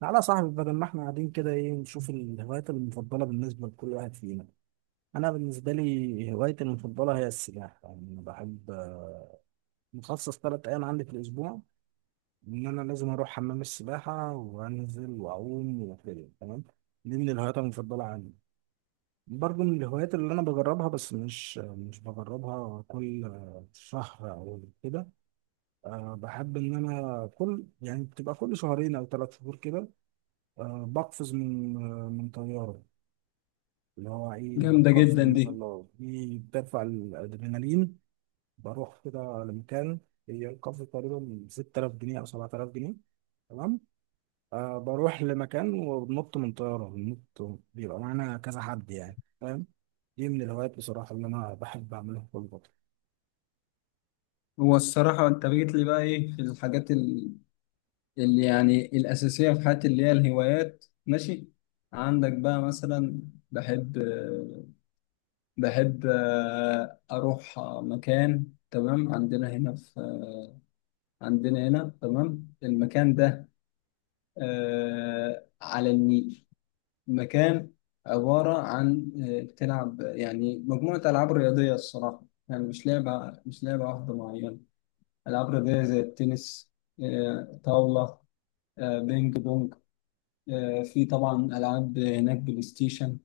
تعالى يا صاحبي، بدل ما احنا قاعدين كده، ايه نشوف الهوايات المفضلة بالنسبة لكل واحد فينا. انا بالنسبة لي هوايتي المفضلة هي السباحة، يعني انا بحب مخصص 3 ايام عندي في الاسبوع ان انا لازم اروح حمام السباحة وانزل واعوم وكده. تمام، دي من الهوايات المفضلة عندي. برضه من الهوايات اللي انا بجربها، بس مش بجربها كل شهر او كده. بحب ان انا كل، يعني بتبقى كل شهرين او 3 شهور كده. بقفز من طيارة، اللي هو ايه جامدة القفز جدا دي. بالمظلات، دي بترفع الادرينالين. بروح كده لمكان، هي القفز تقريبا 6000 جنيه او 7000 جنيه. تمام، بروح لمكان وبنط من طياره، بننط بيبقى معانا كذا حد، يعني فاهم. دي من الهوايات بصراحه اللي انا بحب اعملها كل فتره. هو الصراحة أنت جيت لي بقى إيه في الحاجات اللي يعني الأساسية في حياتي اللي هي الهوايات. ماشي، عندك بقى مثلا؟ بحب بحب أروح مكان تمام عندنا هنا تمام المكان ده، على النيل. مكان عبارة عن تلعب يعني مجموعة ألعاب رياضية الصراحة. يعني مش لعبة واحدة معينة. العاب رياضيه زي التنس، طاوله، بينج بونج، في طبعا العاب هناك بلاي ستيشن.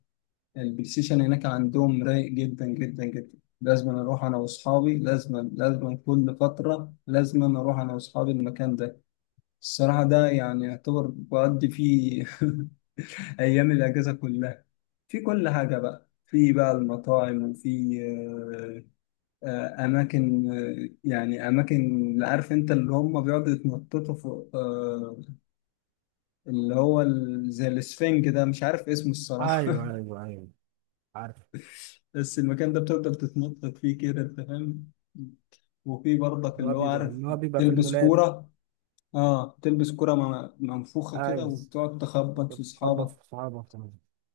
البلاي ستيشن هناك عندهم رايق جدا جدا جدا. لازم لازم كل فتره لازم أنا اروح انا واصحابي المكان ده. الصراحه ده يعني يعتبر بقضي فيه ايام الاجازه كلها. في كل حاجه بقى، في بقى المطاعم، وفي اماكن آه، يعني اماكن اللي عارف انت اللي هم بيقعدوا يتنططوا فوق، اللي هو زي الاسفنج ده مش عارف اسمه الصراحه. ايوه، ايوه، ايوه، عارف. بس المكان ده بتفضل تتنطط فيه كده انت فاهم. وفي برضك اللي هو اللي هو بيبقى عارف، اللي هو بيبقى في تلبس المولات. كوره. منفوخه كده عايز وتقعد تخبط في تخبط اصحابك. في صحابك.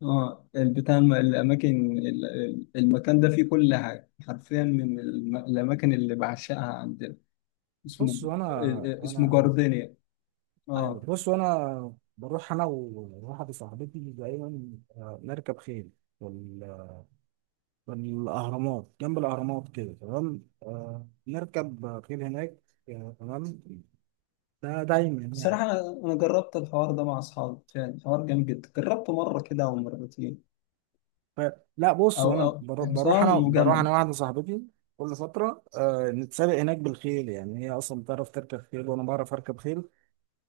اه البتاع، المكان ده فيه كل حاجه حرفيا من الاماكن اللي بعشقها عندنا. اسمه بص، انا آه، آه، اسمه انا جاردينيا. ايوه، اه. بص انا بروح انا وواحده صاحبتي دايما. نركب خيل. وال- والاهرامات جنب الاهرامات كده. تمام، نركب خيل هناك. تمام، ده دايما بصراحة يعني. أنا جربت الحوار ده مع أصحابي فعلا، حوار جامد جدا، جربته مرة كده أو مرتين ف... لا، بص أو انا أو بروح حصان انا بروح وجمل. انا واحده صاحبتي كل فتره. نتسابق هناك بالخيل، يعني هي اصلا بتعرف تركب خيل وانا بعرف اركب خيل.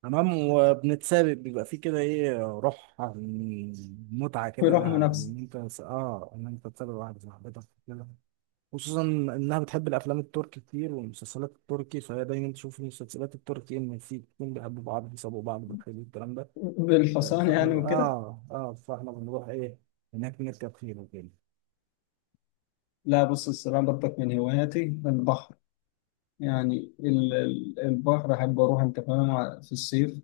تمام، وبنتسابق، بيبقى فيه كده ايه، روح متعة كده، ويروحوا منافسة ان انت ان انت تسابق واحدة صاحبتك كده. خصوصا انها بتحب الافلام التركي كتير والمسلسلات التركي، فهي دايما تشوف المسلسلات التركي ان في اتنين بيحبوا بعض بيسابقوا بعض بالخيل والكلام ده. ف- بالحصان فاحنا يعني ب- وكده. اه اه فاحنا بنروح ايه هناك نركب خيل وكده. لا بص الصراحة برضك من هواياتي البحر. يعني البحر أحب أروح أنت فاهم، في الصيف.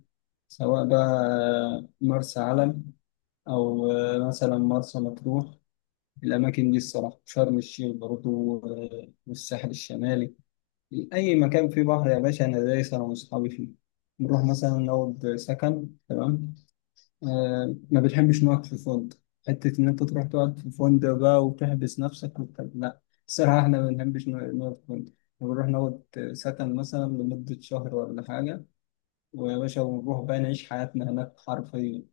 سواء بقى مرسى علم، أو مثلا مرسى مطروح. الأماكن دي الصراحة، شرم الشيخ برضه، والساحل الشمالي. أي مكان فيه بحر يا باشا أنا دايس أنا وأصحابي فيه. بنروح مثلا نقعد سكن، تمام. ما بنحبش نقعد في فندق. حتة إن أنت تروح تقعد في فندق بقى وتحبس نفسك وبتاع، لا. الصراحة إحنا ما بنحبش نقعد في فندق. بنروح نقعد سكن مثلا لمدة شهر ولا حاجة. ويا باشا ونروح بقى نعيش حياتنا هناك حرفيا.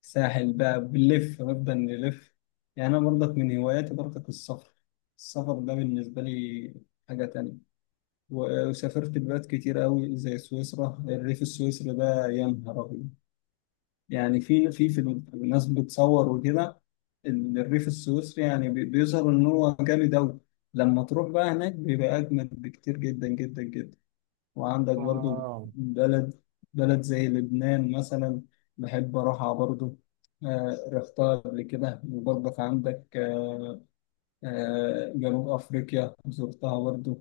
ساحل بقى بنلف، نبدأ نلف. يعني أنا برضك من هواياتي برضك السفر. السفر ده بالنسبة لي حاجة تانية. وسافرت بلاد كتير قوي، زي سويسرا. الريف السويسري ده يا نهار أبيض. يعني في الناس بتصور وكده. الريف السويسري يعني بيظهر إن هو جامد أوي. لما تروح بقى هناك بيبقى أجمد بكتير، جدا جدا جدا. وعندك برضو اه، بلد زي لبنان مثلا. بحب أروحها برضو، رحتها قبل كده. وبرضك عندك جنوب أفريقيا زرتها برضو.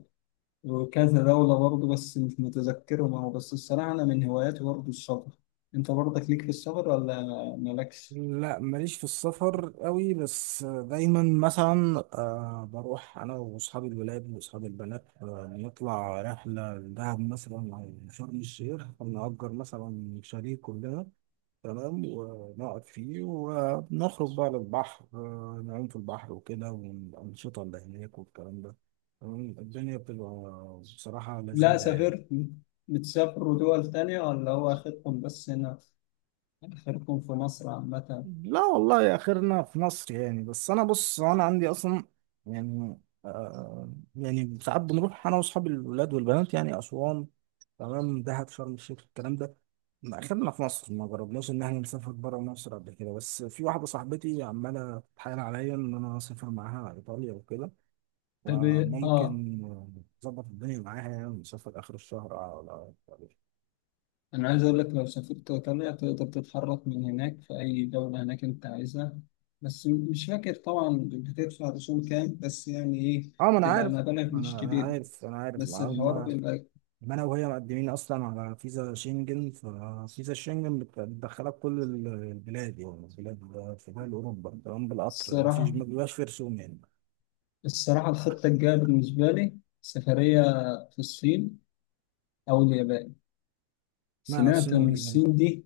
وكذا دولة برضه بس مش متذكرهم أهو. بس الصراحة أنا من هواياتي برضه السفر. أنت برضك ليك في السفر ولا مالكش؟ لا ماليش في السفر قوي، بس دايما مثلا بروح انا واصحاب الولاد واصحاب البنات، نطلع رحله لدهب مثلا او شرم الشيخ، نأجر مثلا شاليه كلنا. تمام، ونقعد فيه ونخرج بقى للبحر، نعوم في البحر وكده والانشطه اللي هناك والكلام ده. تمام، الدنيا بتبقى بصراحه لا، لذيذه يعني. سافرت؟ بتسافروا دول تانية ولا هو آخركم بس هنا، آخركم في مصر عامة؟ لا والله، يا اخرنا في مصر يعني، بس انا بص انا عندي اصلا يعني. آه يعني ساعات بنروح انا واصحابي الولاد والبنات يعني اسوان، تمام، دهب، شرم الشيخ، الكلام ده. ما اخرنا في مصر، ما جربناش ان احنا نسافر بره مصر قبل كده، بس في واحده صاحبتي عماله تتحايل عليا ان انا اسافر معاها ايطاليا وكده، طب إيه؟ آه. وممكن اظبط الدنيا معاها يعني ونسافر اخر الشهر على أنا عايز أقول لك، لو سافرت إيطاليا تقدر تتحرك من هناك في أي دولة هناك أنت عايزها. بس مش فاكر طبعا بتدفع رسوم كام، بس يعني إيه، اه، ما انا تبقى عارف، مبالغ مش انا انا كبيرة. عارف انا عارف بس الحوار بيبقى ما انا وهي مقدمين اصلا على فيزا شنجن، ففيزا الشنجن بتدخلك كل البلاد، يعني البلاد في دول اوروبا. تمام، بالقطر ما فيش، الصراحة ما بيبقاش في رسوم يعني. الصراحة الخطة الجاية بالنسبة لي سفرية، في الصين أو اليابان. معنى سمعت الصين إن واليابان. الصين دي،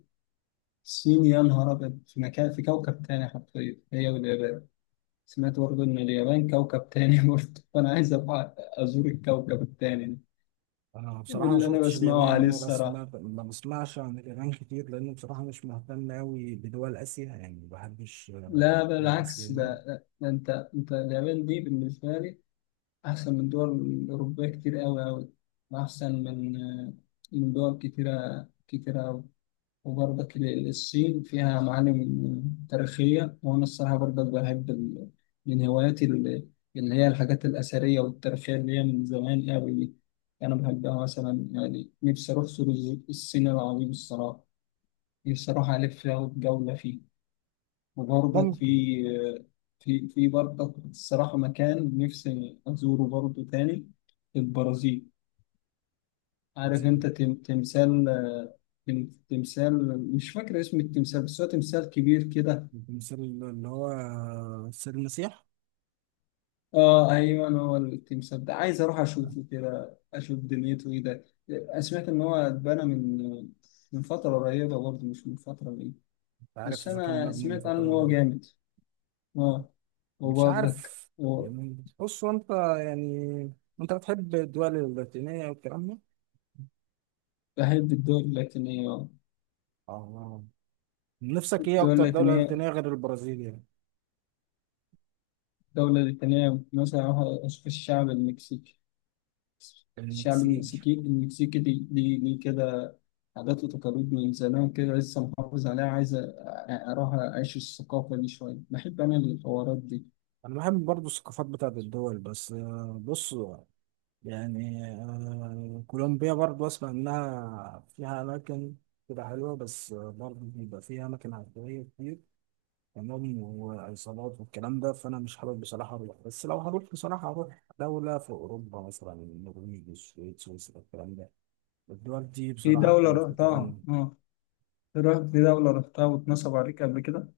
الصين يا نهار أبيض، في مكان في كوكب تاني حرفيا، هي واليابان. سمعت برضه إن اليابان كوكب تاني برضه، فأنا عايز أبقى أزور الكوكب التاني. انا ده من بصراحه ما اللي أنا شفتش بسمعه اليابان عليه ولا الصراحة. سمعت، ما بسمعش عن اليابان كتير، لان بصراحه مش مهتم قوي بدول اسيا يعني، ما بحبش لا دول اسيا بالعكس، يعني. ده أنت اليابان دي بالنسبة لي أحسن من دول الأوروبية كتير أوي أوي. وأحسن من دول كتيرة كتيرة أوي. وبرضك الصين فيها معالم تاريخية. وأنا الصراحة برضك بحب من هواياتي اللي هي الحاجات الأثرية والتاريخية اللي هي من زمان أوي دي. أنا بحبها. مثلا يعني نفسي أروح سور الصين العظيم الصراحة. نفسي أروح ألف فيها وجولة فيه. وبرضك في ممكن. في في برضك الصراحة مكان نفسي أزوره برضه تاني، البرازيل. عارف انت دي- تمثال، تمثال مش فاكر اسم التمثال، بس هو تمثال كبير كده. مثل اللي هو سيد المسيح. اه ايوه، هو التمثال ده عايز اروح اشوفه كده، اشوف دنيته ايه ده. سمعت ان هو اتبنى من فترة قريبة برضه، مش من فترة بعيدة. عارف بس اذا كان انا مبني من سمعت عنه ان هو فتره، جامد. اه. مش وبرضك عارف. يعني بص، هو انت يعني انت بتحب الدول اللاتينية والكلام ده؟ بحب الدول اللاتينية، آه. اه. نفسك ايه الدول اكتر دولة اللاتينية لاتينية غير البرازيل يعني؟ الدولة اللاتينية مثلا أروح أشوف الشعب المكسيكي الشعب المكسيك. المكسيكي المكسيكي ليه كده، عادات وتقاليد من زمان كده لسه محافظ عليها. عايز أروح أعيش الثقافة دي شوية. بحب أنا الحوارات دي. انا بحب برضو الثقافات بتاعت الدول، بس بص يعني. كولومبيا برضو اسمع انها فيها اماكن كده حلوة، بس برضو بيبقى فيها اماكن عشوائية كتير. تمام، وعصابات والكلام ده، فانا مش حابب بصراحه اروح، بس لو هروح بصراحه هروح دوله في اوروبا مثلا النرويج، السويد، سويسرا، الكلام ده. الدول دي في بصراحه دولة بتبقى في حته رحتها تانية. آه رحت في دولة رحتها واتنصب عليك قبل كده.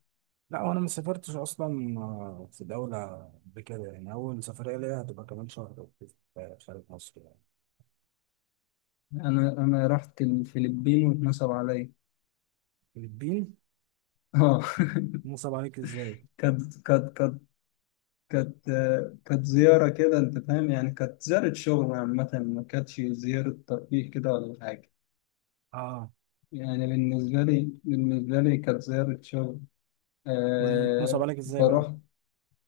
لا، وانا ما سافرتش اصلا في دوله قبل كده يعني. اول سفريه ليا هتبقى كمان شهر أو كده في خارج مصر يعني. أنا رحت الفلبين واتنصب عليا، الفلبين. آه نصب عليك ازاي؟ كانت كانت كانت كانت كانت زيارة كده أنت فاهم، يعني كانت زيارة شغل عامة، ما كانتش زيارة ترفيه كده ولا حاجة. اه. يعني بالنسبة لي كانت زيارة شغل. نصب آه عليك ازاي بقى؟ فروحت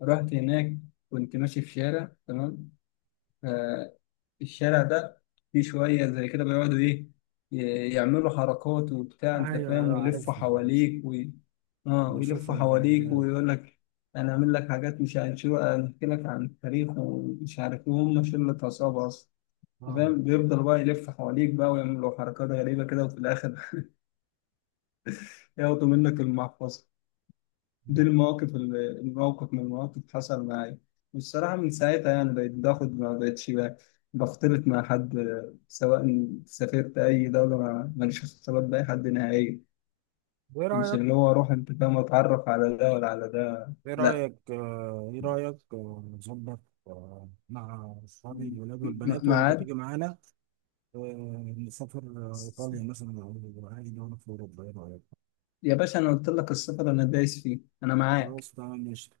رحت هناك. كنت ماشي في شارع، تمام. آه الشارع ده فيه شوية زي كده بيقعدوا إيه، يعملوا حركات وبتاع أنت ايوه، فاهم، ايوه، ويلفوا عارفهم، عارفهم. حواليك ويلفوا بشوفهم في حواليك الفيديوهات. ويقول لك أنا أعمل لك حاجات، مش هنشوف، أحكي لك عن التاريخ ومش عارف إيه، وهم شلة عصابة أصلا. أنت اه. فاهم، بيفضل بقى يلف حواليك بقى ويعملوا حركات غريبة كده، وفي الآخر ياخدوا منك المحفظة. دي المواقف، الموقف من المواقف حصل معايا. والصراحة من ساعتها يعني بقيت باخد، ما بقتش بختلط مع حد، سواء سافرت أي دولة ماليش اختلاط بأي حد نهائي. وايه مش رايك، اللي هو أروح أنت فاهم أتعرف على ده ولا على ده، ايه لا. رأيك آه، ايه رأيك آه، نظبط مع اصحابي الولاد والبنات وانت تيجي معاد. معانا، نسافر ايطاليا مثلا او اي دولة في اوروبا، ايه رأيك؟ يا باشا أنا قلت لك السفر أنا دايس فيه، أنا معاك. خلاص، تمام، ماشي.